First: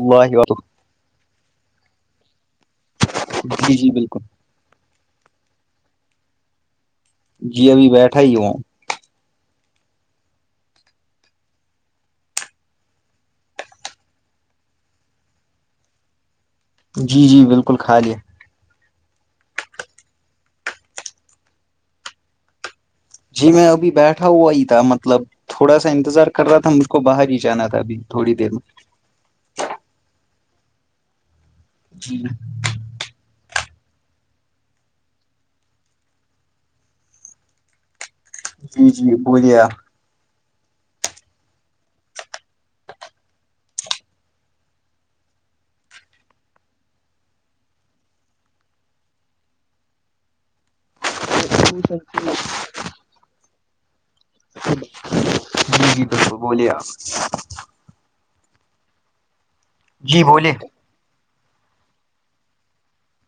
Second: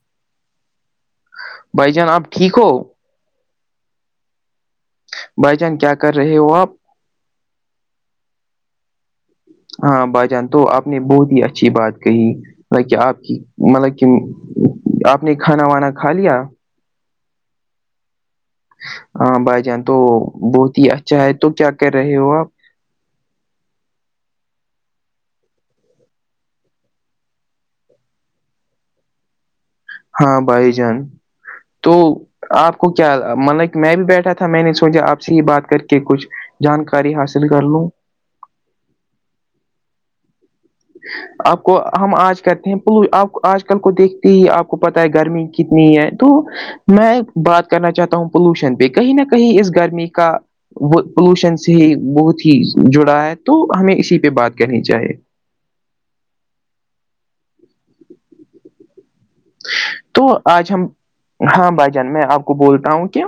اللہاہ و بھائی جان آپ ٹھیک ہو جی جی بالکل بھائی چان کیا کر رہے ہو آپ جی ابھی بیٹھا ہی وہاں ہاں بائی جان تو آپ نے بہت ہی اچھی بات کہی مط کہ آپ کی مطلب کہ آپ نے کھانا وانا کھا لیا جی جی بالکل خالی ہاں بھائی جان تو بہت ہی اچھا ہے تو کیا کر رہے ہو آپ جی میں ابھی بیٹھا ہوا ہی تھا مطلب تھوڑا سا انتظار کر رہا تھا مج کو باہر ہی جانا تھا ابھی تھوڑی دیر میں ہاں بھائی جان تو جی آپ کیا مطل لائک میں بھی بیٹھا تھا میں نے سوچا آپ سے یہ بات کر کے کچھ جانکاری حاصل کر لوں جی جی بلییا ا آپ کو ہم آج کرتے ہیں آپ آج کل کو دیکھتے ہی آپ کو پتا ہے گرمی کتنی ہے تو میں بات کرنا چاہتا ہوں پولوشن پہ کہیں نہ کہیں اس گرمی کا پولوشن سے بہت ہی جڑا ہے تو ہمیں اسی پہ بات کرنی چاہیے جی جی ب بوولیا [unintelligible] جی تو بولیے آج ہم ہاں بھائی جان میں آپ کو بولتا ہوں کہ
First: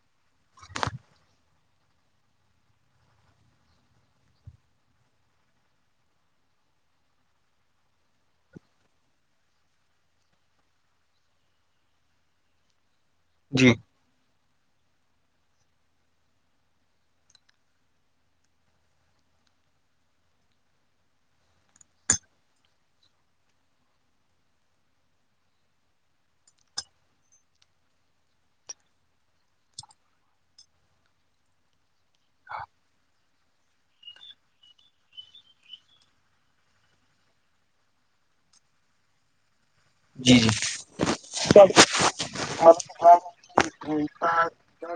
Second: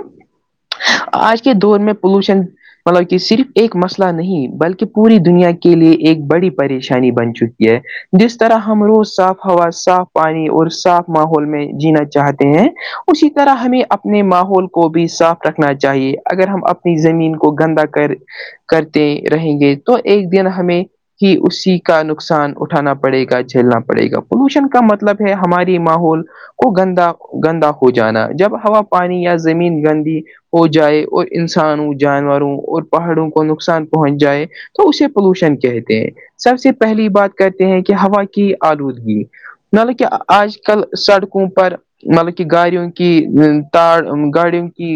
آج کے دور میں پولوشن مطلب کہ صرف ایک مسئلہ نہیں بلکہ پوری دنیا کے لیے ایک بڑی پریشانی بن چکی ہے جس طرح ہم روز صاف ہوا صاف پانی اور صاف ماحول میں جینا چاہتے ہیں اسی طرح جی ہمیں اپنے اپنے ماحول کو بھی صاف رکھنا چاہیے اگر ہم اپنی زمین کو گندا کر کرتے رہیں گے تو ایک دن ہمیں کہ اسی کا نقصان اٹھانا پڑے گا جھیلنا پڑے گا پولوشن کا مطلب ہے ہماری ماحول کو گندا گندا ہو جانا جب ہوا پانی یا زمین گندی ہو جائے اور انسانوں جانوروں اور پہاڑوں کو نقصان پہنچ جائے تو اسے پولوشن کہتے ہیں سب سے پہلی بات کرتے ہیں کہ ہوا کی آلودگی مطلب کہ جی جی آج کل سڑکوں پر مطلب کہ گاڑوں کہ تڑ گاڑیوں کی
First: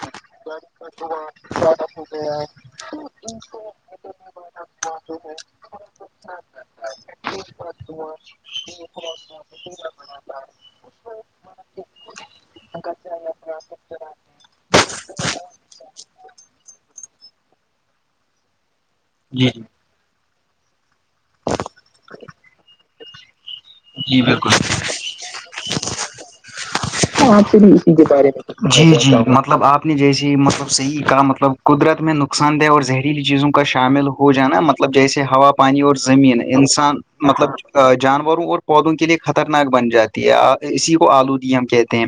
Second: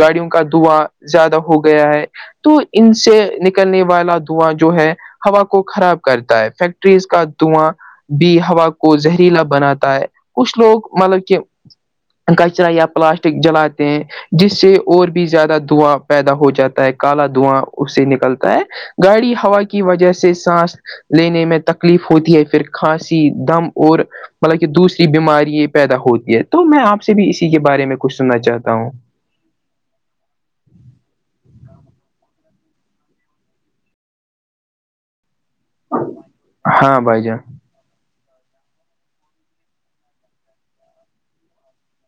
گاڑیوں کا دواں زیادہ ہو گیا ہے تو ان سے نکلنے والا دھواں جو ہے ہوا کو خراب کرتا ہے فیکٹریز کا دواں بھی ہوا کو زہریلا بناتا ہے کچھ لوگ مطلب کہ کچرا یا پلاسٹک جلاتے ہیں جس سے اور بھی زیادہ دھواں پیدا ہو جاتا ہے کالا دھواں اس سے نکلتا ہے گاڑی جی جی ہوا کی وجہ سے سانس لینے میں تکلیف ہوتی ہے پھر کھانسی دم اور جی بالکل مطلب کہ دوسری بیماری پیدا ہوتی ہے تو میں آپ آپ سے بھی بارے اسی میں کے کچھ سننا پے چاہتا جی ہوں جی مطلب آپ [unintelligible] نے جیسی مطلب صحیح کہا مطلب قدرت میں نقصان دہ اور زہریلی چیزوں کا شامل ہو جانا مطلب مطلب جیسے ہوا پانی اور زمین انسان ہاں بھائی مطلب جان جانوروں اور پودوں کے لیے خطرناک بن جاتی ہے اسی کو آلودی ہم کہتے ہیں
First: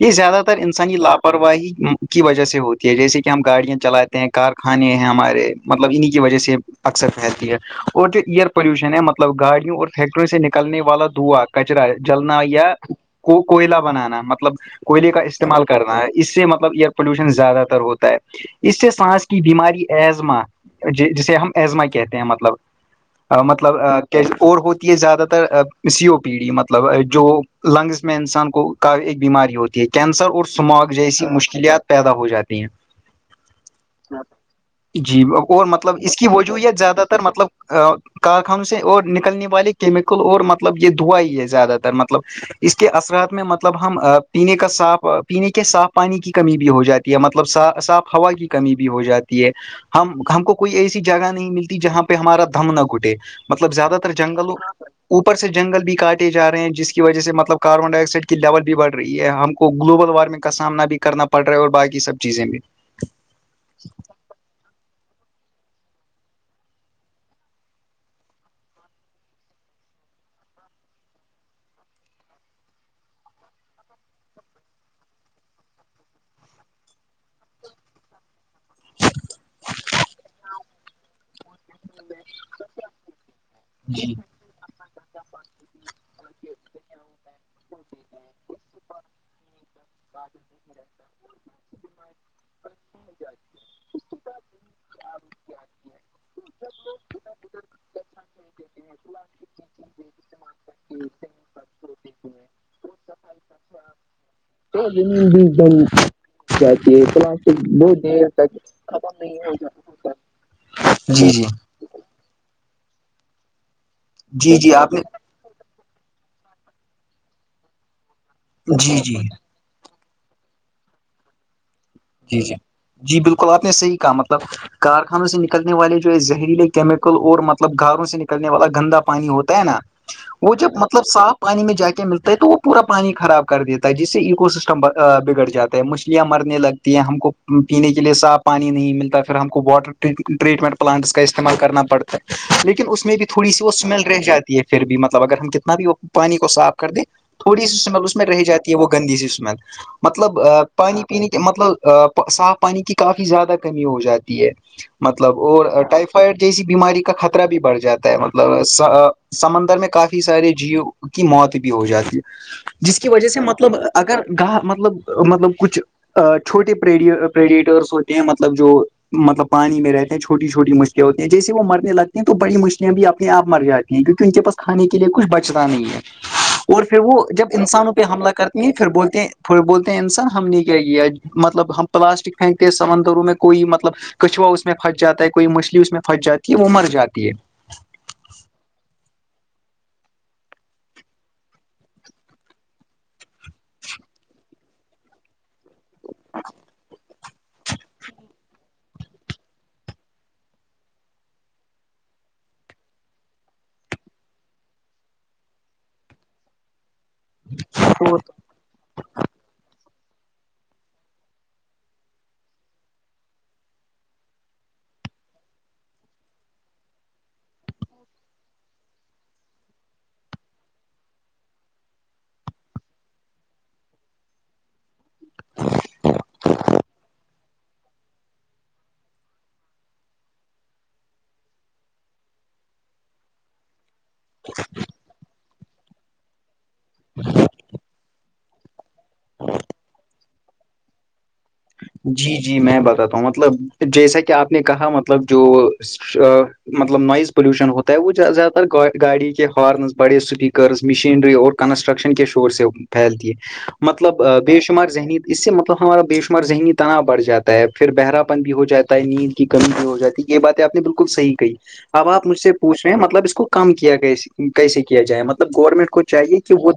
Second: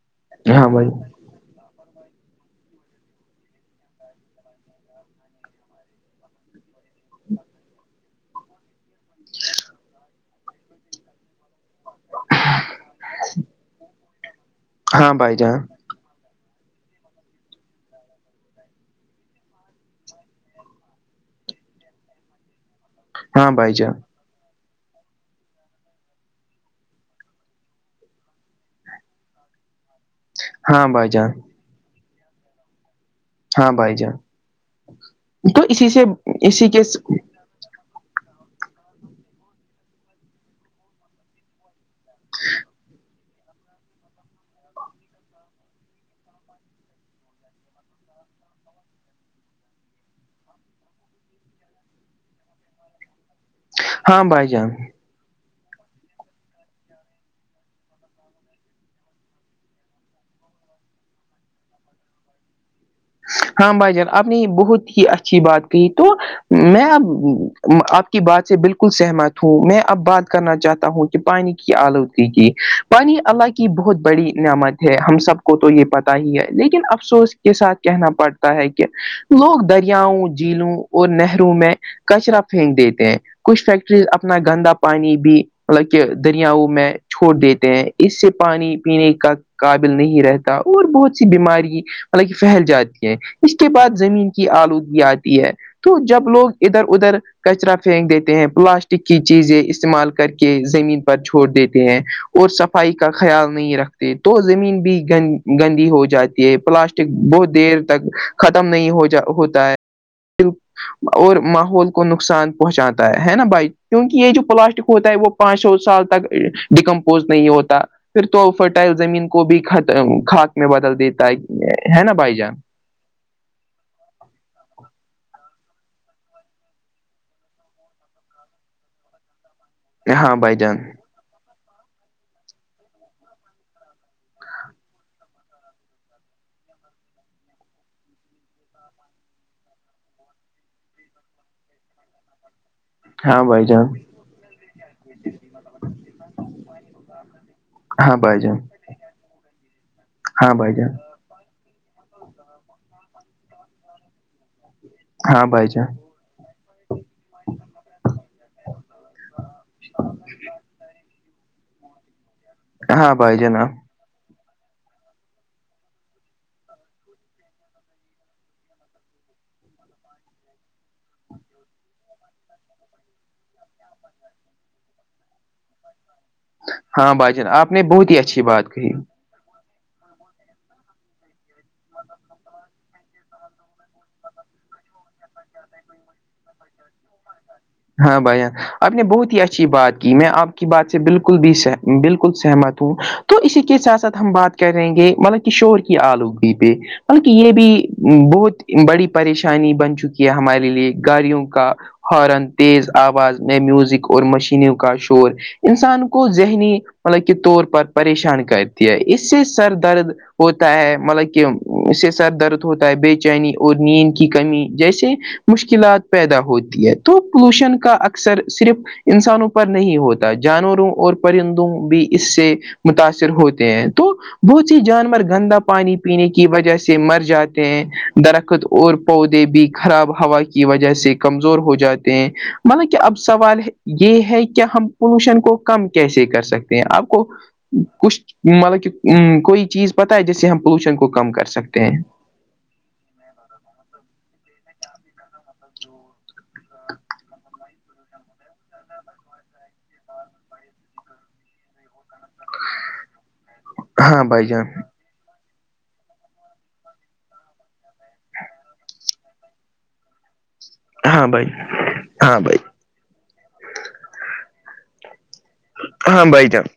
یہ زیادہ تر ہاں بھائی انسانی لابھ لاپرواہی کی وجہ سے ہوتی ہے جیسے کہ ہم گاڑیاں چلاتے ہیں کارخانے ہیں ہمارے مطلب انہی کی وجہ سے اکثر پھیلتی ہے اور جو ایئر پولوشن ہے مطلب گاڑیوں اور فیکٹریوں سے نکلنے والا دعا کچرا جلنا یا کو کوئلہ بنانا مطلب کوئلے ہاں کا بھائی جان استعمال کرنا ہے اس سے مطلب ایئر پولوشن زیادہ تر ہوتا ہے اس سے سانس کی بیماری ایزما جسے ہم ایزما کہتے ہیں مطلب ا ہاں بھائی مطلب جان ا اور ہوتی ہے زیادہ تر سی او پی ڈی مطلب جو لنگز میں انسان کو کا ایک بیماری ہوتی ہے کینسر اور ہاں سمگ بھائی جیسی جان مشکلات پیدا ہو جاتی ہیں ہاں بھائی جان جی تو اور اسی مطلب سے اس کی اسی وجوہت کے زیادہ تر مطلب کارخانوں سے اور نکلنے والے کیمیکل اور مطلب یہ دع ہی ہے زیادہ تر مطلب اس کے اثرات میں مد مطلب ہم پینے کا صاف پینے کے صاف پانی کی کمی بھی ہو جاتی ہے مطلبا صاف ہوا کی کمی بھی ہو جاتی ہے ہم ہم کو کوئی ایسی جگہ نہیں ملتی جہاں پہ ہمارا دھم نہ گھٹے مطلب زیادہ تر ہاں بھائی جنگوں جان اوپر سے جنگل بھی کاٹے جا رہے ہیں جس کی وجہ سے مطلب کاربن ڈائی آکسائڈ کی لیول بھی بڑھ رہی ہے ہم کو گلوبل وارمنگ کا سامنا بھی کرنا پڑ رہا ہے اور باقی سب چیزیں میں ہاں بھائی جان آپ نے یہ بہت ہی اچھی بات کہ تو میں اب آپ کی بات سے بالکل سہمت ہوں میں اب بات کرنا چاہتا ہوں کہ پانی کی آلودگی کی پانی اللہ کی بہت بڑی نعمت ہے ہم سب کو تو یہ پتا ہی ہے لیکن افسوس کے ساتھ کہنا پڑتا ہے کہ لوگ دریاؤں جھیلوں اور نہروں میں کچرا پھینک دیتے ہیں کچھ فیکٹریز جی اپنا گندا پانی بھی مطلب کہ دریاؤ میں چھوڑ دیتے ہیں اس سے پانی پینے کا قابل نہیں رہتا اور بہت سی بیماری مطلب پھیل جاتی ہے اس کے بعد زمین کی آلودگی آتی ہے تو جب لوگ ادھر ادھر کچرا پھینک دیتے ہیں پلاسٹک کی چیزیں استعمال کر کے کے زمین پر چھوڑ دیتے ہیں اور صفائی کا خیال نہیں رکھتے تو زمین بھی گ گندی ہو جاتی ہے پلاسٹ بہت دیر تک ختم نہیں ہو جا ہوتا ہے جی اور جی ماحول کو نقصان پہنچاتا ہے نا بائک کیونکہ یہ جو جی جی پلاسٹک آپ نے ہوتا ہے وہ پانچ سو سال تک ڈیکمپوز نہیں ہوتا پھر تو فرٹائل جی جی زمین کو بھی خاک میں بدل دیتا ہے ہے نا بھائی جی جی جان جی بالکل آپ نے صحیح کہا مطلب کارخانوں سے نکلنے والے جو ہے زہریلے کیمیکل اور مطلب گاروں سے نکلنے والا گندا پانی ہوتا ہے نا ہاں وہ بھائی جب جان مطلب صاف پانی میں جا کے ملتا ہے تو وہ پورا پانی خراب کر دیتا ہے جس سے اکو سسٹم بگڑ جاتا ہے مچھلیاں مرنے لگ یہ ہم کو پینے کے لیے صاف پانی نہیں ملتا پھر ہم کو واٹر ٹریٹمنٹ پلانٹس کا استعمال کرنا پڑتا ہے لیکن اس اس بھی ہاں تھوڑی سی بھائی وہ جان اسمیل رہ جاتی ہے پھر بھی مطلب اگر ہم کتنا بھی پانی کو صاف کر دیں تھوڑی سی اسمیل اس ہاں میں بھائی رہ جان جاتی ہے وہ گندی سی اسمیل مطلب ہاں بھائی جان پانی پینے کے مطلب صاف پانی کی کافی زیادہ کمی ہو جاتی ہے مطلب ہاں اور بھائی جان ٹائف جیسی بیماری کا خطرہ بھی بڑھ جاتا ہے مطلب سمندر میں کافی سارے جیو کی موت بھی ہو جاتی ہے جس کی ہاں وجہ بھائی سے جان مطلب اگر گاہ مطلب مطلب کچھ چھوٹے پریڈیٹرس ہوتے ہیں مطلب جو مطلب پانی میں رہتے ہیں چھوٹی چھوٹی مچھلیا ہوتی ہیں جیسے وہ مرنے لگتے ہیں تو بڑی مچھلیاں بھی اپنے آپ مر جاتی ہیں نہیں کیک ان کے پاس کھے کے لیے کچھ بچتا نہیں ہے اور پھر ہاں وہ بھائی جب جان آپ نے انسانوں پہ بہت ہی حملہ اچھی کرتی بات ہیں پھر کہی بولتے ہیں پ بولتے ہیں انسان ہم نے کیا کیا مطلب ہم پلاسٹک پھینکتے ہیں سمندروں میں کوئی مطلب کچھوا اس میں پھنس جاتا ہے کوئی مچھلی اس میں پھنس جاتی ہے وہ مر جاتی ہے ہاں بھائی آپ نے بہت ہی اچھی بات کی میں آپ کی بات سے بالکل بھی بالکل سہمت ہوں تو اسی کے ساتھ ساتھ ہم بات کریں گے مطلب شور کی آلودگی پہ بلکہ یہ بھی بہت بڑی پریشانی بن چکی ہے ہمارے لیے گاڑیوں کا ہارن تیز آواز میںئے میوزک اور مشینوں کا شور انسان کو ذہنی مطلب کے طور پر تو پریشان کرتی ہے اس سے سر درد ہوتا ہے مطلب کہ اس سے سر درد ہوتا ہے بے چینی اور نیند کی کمی جیسے مشکلات پیدا ہوتی ہے تو پولوشن کا اکثر صرف انسانوں پر نہیں ہوتا جانوروں اور پرندوں بھی اس سے متاثر ہوتے ہیں تو بہت سی جانور گندا پانی پینے کی وجہ سے مر جاتے ہیں درخت اور پودے بھی خراب ہوا کی وجہ سے کمزور ہو جاتے ہیں مطلب کہ اب سوال یہ ہے کہ ہم پولوشن کو کم کیسے کر سکتے آپ کو کچھ مطلب کہ کوئی چیز پت جیسے ہم پولوشن کو کم کر سکتے ہیں جی جی میں بتاتا ہوں مطلب جیسا کہ آپ نے کہا مطلب جو مطلب نوائز پولوشن ہوتا ہے وہ زیادہ تر گاڑی کے ہارنز بڑے اسپیکرز مشینری اور کنسٹرکشن کے شور سے پھیلتی ہے مطلب ہاں بھائی بے جان شمار ذہنی اس سے مطلب ہمارا بے شمار ذہنی تنا بڑ جاتا ہے پھر بہرا پن بھی ہو جاتا ہے نیند کی کمی بھی ہو جاتی ہے یہ باتیں آپ نے بالکل ہاں صحیح بھائی کہی اب آپ مجھ ہاں سے بھائی پوچھ رہے ہیں مطلب اس کو کم کیا کیسے کیا جائے مطلب گورنمنٹ کو ہاں چاہیے بھائی کہ جان وہ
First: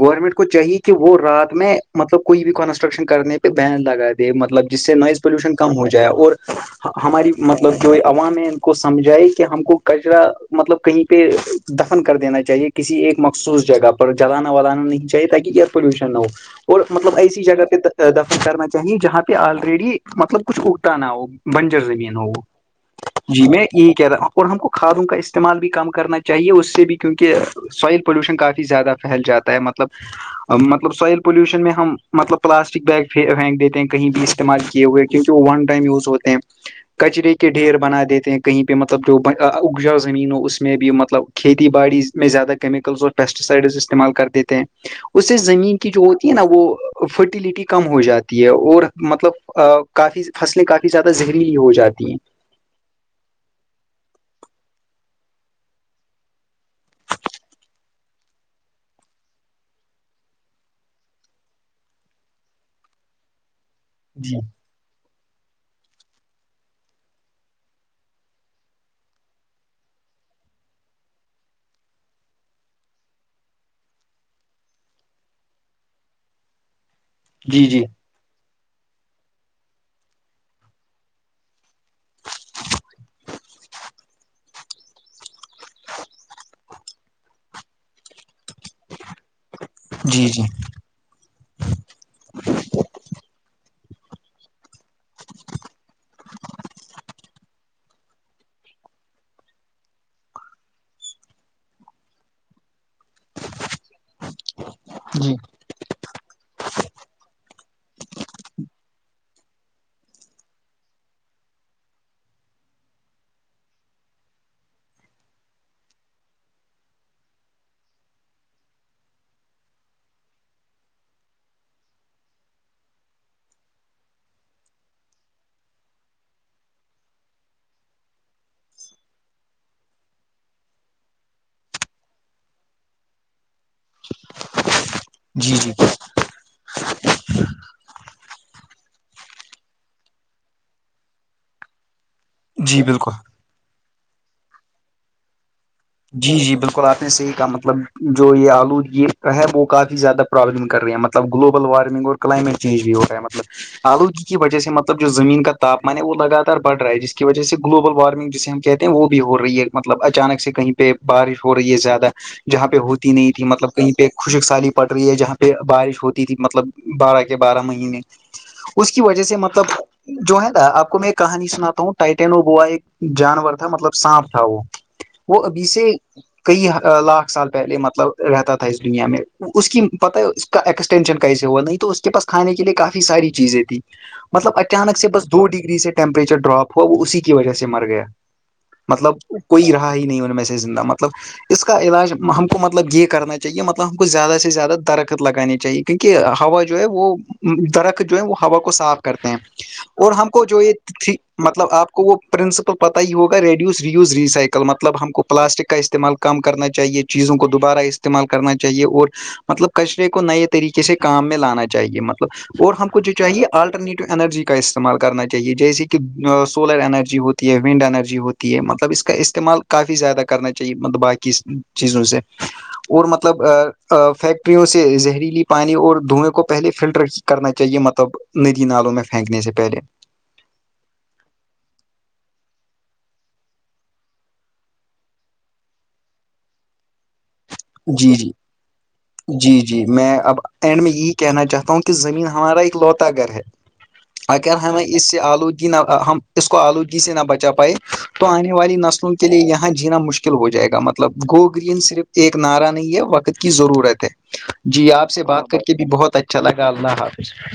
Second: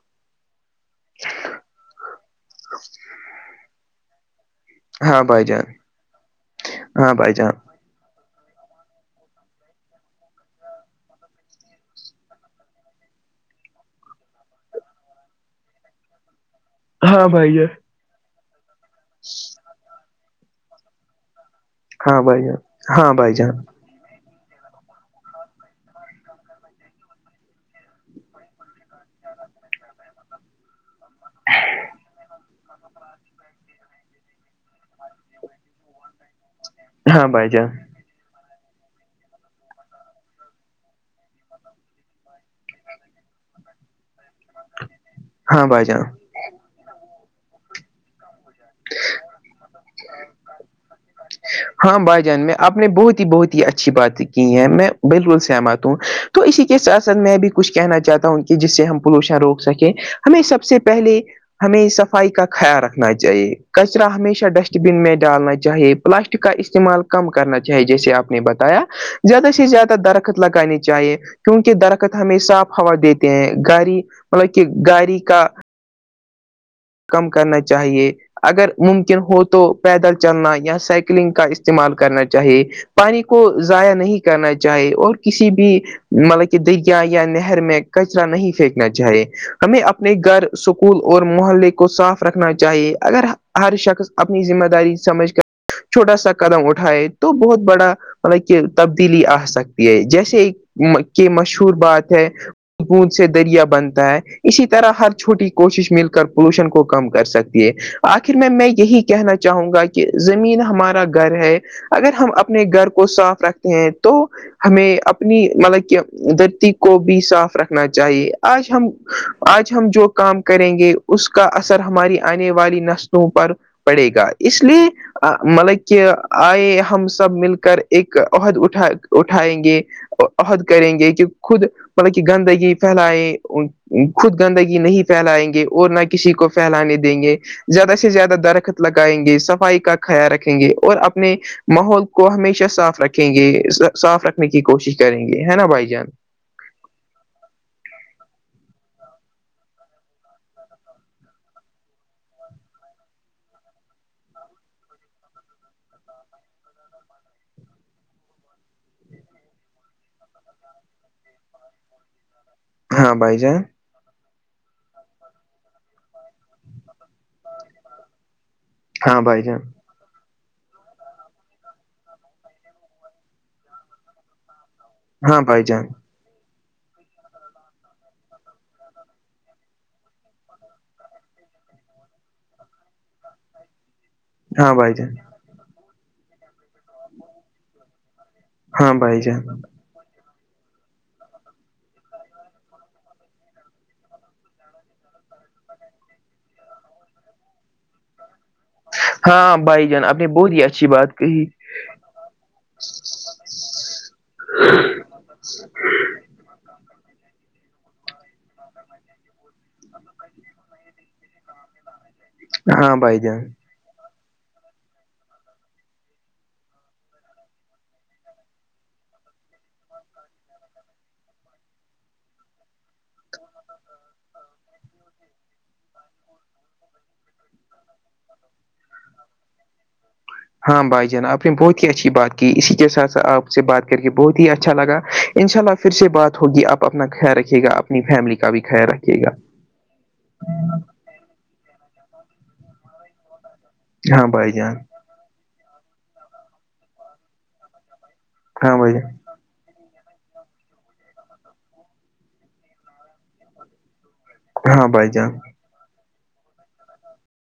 گورنمنٹ کو چاہیے کہ وہ رات میں مطلب کوئی بھی کنسٹرکشن کرنے پہ بین لگائے مطلب جس سے نوائز ہاں بھائی پولوشن جان کم ہو جائے اور ہاں ہماری بھائی جان مطلب جو عوام ہے ان کو سمجھائے کہ ہم کو کچرا مطلب کہیں پہ دفن کر دینا چاہیے کسی ایک مخصوص جگہ پر جلانا ولانا نہیں چاہیے تاکہ ایئر پولوشن نہ ہو اور مطلب ہاں ایسی بھائی جگہ جان پہ دفن کرنا چاہیے جہاں پہ آلریڈی مطلب کچھ اگھتا نہ ہو بنجر زمین ہاں ہو بھائی وہ جان ہاں بھائی جی جان میں یہ کہہ رہا ہوں اور ہم کو کھادوں کا استعمال بھی کم کرنا چاہیے اس سے بھی کیونکہ سوائل پولوشن کافی زیادہ پھیل جاتا ہے مطلب مطلب سوائل پوولوشن میں ہم مطلب پلاسٹک بیگ پھینک دیتے ہیں بھی استعمال کیے ہوئے کیونکہ وہ ون ٹائم یوز ہوتے ہیں ہاں کچرے کے بھائی جان ڈھیر بنا دیتے ہیں کہ پہ مطلب جو اگجاؤ زمین اس میں بھی مطلب کھیتی باڈی میں زیادہ کیمکلز پیسٹی سائڈز استعمال کر دیتے تھے اس سے ہاں زمین بھائی کی جو جان ہوتی ہے نا وہ فرٹیلٹی کم ہو جاتی ہے اور مطلب کافی فصلیں کافی زیادہ زہریلی ہو ہاں جاتی ہیں بھائی جان میں آپ نے بہت ہی بہت ہی اچھی باتیں کی ہیں میں بالکل سہمت ہوں تو اسی کے ساتھ ساتھ میں بھی کچھ کہنا چاہتا ہوں کہ جس سے ہم پولوشن روک سکیں ہمیں سب سے پہلے ہمیں صفائی کا خیال رکھنا چاہیے کچرا جی ہمیشہ ڈسٹ بن میں ڈالنا چاہے پلاسٹک کا استعمال کم کرنا چاہیے جیسے آپ نے بتایا زیادہ سے زیادہ درخت لگانے چاہیے کیونکہ درخت ہمیں صاف ہوا دیتے ہیں گھاڑی مطلب کہ گاڑی کا کم کرنا جی جی چاہیے اگر ممکن ہو تو پیدل چلنا یا سائیکلنگ کا استعمال کرنا چاہیے پانی کو ضائع نہیں کرنا چاہے اور کسی بھی مطلب کہ دریا یا نہر میں کچرا نہیں پھینکنا چاہے ہمیں اپنے جی گھر جی سکول اور محلے کے کو صاف رکھنا چاہیے اگر ہر شخص اپنی ذمہ داری سمجھ کر چھوٹا سا قدم اٹھائے تو بہت بڑا مطلب کہ تبدیلی آ سکتی ہے جیسے کہ مشہور بات ہے بوند سے دریا بنتا ہے اسی طرح ہر چھوٹی کوشش مل کر پولوشن کو کم کر سکتی ہے آخر میں میں یہی کہنا چاہوں گا کہ زمین ہمارا گھر ہے اگر ہم اپنے گھر کو صاف رکھتے ہیں تو ہمیں اپنی مطلب کہ دھرتی کو بھی صاف رکھنا چاہیے آج ہم آج ہم جو کام کریں گے اس کا اثر ہماری آنے والی نسلوں پر پڑے گا اس لیے مطلب کہ آئے ہم سب مل کر ایک عہد اٹھا اٹھائیں گے عہد کریں گے کہ خود مطلب کہ گندگی پھیلائ خود گندگی نہیں پھیلائیں جی گے جی اور نہ کسی کو پھیلانے دیں گے زیادہ سے زیادہ درخت لگائیں گے صفائی کا خیال رکھیں گے اور اپنے ماحول کو ہمیشہ جی صاف بالکل رکھیں گے صاف رکھنے کی کوشش کریں گے ہے نا بھائی جان جی جی بالکل آپ نے صحیح کہا مطلب جو یہ آلود یہ ہے وہ کافی زیادہ پروابلم کر رہی ہیں مطلب گلوبل وارمنگ اور کلائمیٹ چینج بھی ہو رہا ہے مطلب آلودگی کی وہ سےطلب جو زمین کا تاپمان ہے وہ لگاتار بڑ رہا ہے جس کی وجہ سے گلوبل وارمنگ جسے ہم کہتے ہیں وہ بھی ہو رہی ہے مطلب اچانک سے کہیں پ پہ بارش ہو رہی ہے زیادہ جہاں پہ ہوتی ہاں نہیں بھائی تھی جان مطلب کہیں پہ خشک سالی پڑ رہی ہے جہاں پہ بارش ہوتی تھی مطلب بارہ کے بارہ مہینے اس کی ہاں وجہ سے بھائی جان مطلب جو ہے نا آپ کو میں ایک کہانی سناتا ہوں ٹائٹینو گووا ایک جانور تھا مطلب سانپ تھا وہ ہاں وہ بھائی سے جان کئی لاکھ سال پہلے مطلب رہتا تھا اس دنیا میں اس کی پت ہے ایکسٹینشن کیسے ہوا نہیں تو اس کے پس کھان کے لیے کافی ساری چیزیں تھی مطلب ہاں بھائی اچانک سے جان بس دو ڈگری سے ٹیمپریچر ڈراپ ہوا وہ اسی کی وجہ سے مر گیا ہاں مطلب بھائی جان کوئی رہا ہی نہیں ان میں سے زندہ مطلب اس کا علاج ہم کو مطلب یہ کرنا چاہیے مطلب ہم کو زیادہ سے زیادہ درخت لگانی چاہیے کیونکہ ہوا جو ہے وہ درخت جو ہے وہ ہوا کو صاف کرتے ہیں ہاں بھائی جان اور آپ نے ہم کو بہت جو ہی یہ اچھی ت بات کہی مطلب آپ کو وہ پرنسپل پتا ہی ہوگا ریڈیوز ریوز ریسائیکل مطلب ہم کو پلاسٹک کا استعمال کم کرنا چاہیے چیزوں کو دوبارہ استعمال کرنا چاہیے اور مطلب کچرے کو نئے طریقے سے کام میں لانا چاہیے م اور ہم ہاں کو جو بھائی جان چاہیے آلٹرنیٹو اینرجی کے کا استعمال کرنا چاہیے جیسے کہ سولر انرجی ہوتی ہے ونڈ انرجی ہوتی ہے مطلب اس کا استعمال کافی زیادہ کرنا چاہیے مطلب باقی چیزوں سے اور مطلب فیکٹریوں سے زہریلی پانی اور دھوئیں کو پہلے فلٹر کیا کرنا چاہیے مطلب ندی نالوں میں پھینکنے سے پہلے ہاں بھائی جان آپ نے بہت ہی اچھی بات کی اسی کے ساتھ س آپ سے بات کر کے بہت ہی اچھا لگا ان شاء اللہ پھر سے بات ہوگی آپ اپنا خیال رکھیے گا اپنی جی جی فیملی کا بھی خیال رکے گا جی جی میں اب اینڈ میں یہی کہنا چاہتا ہوں کہ زمین ہمارا ایک لوتا گھر ہے ہاں بھائی اگر جان ہمیں اس سے آلودگی نہ ہم اس کو آلودگی سے نہ بچا پائے تو آنے والی ہاں بھائی نسلوں کی کے لیے یہاں جینا مشکل ہو جائے گا مطلب گو گرین صرف ایک نعرہ نہیں ہے وقت کی ضرورت ہے جان ہاں جی بھائی آپ سے جان بات کر کے بھی بہت اچھا لگا اللہنا ہاف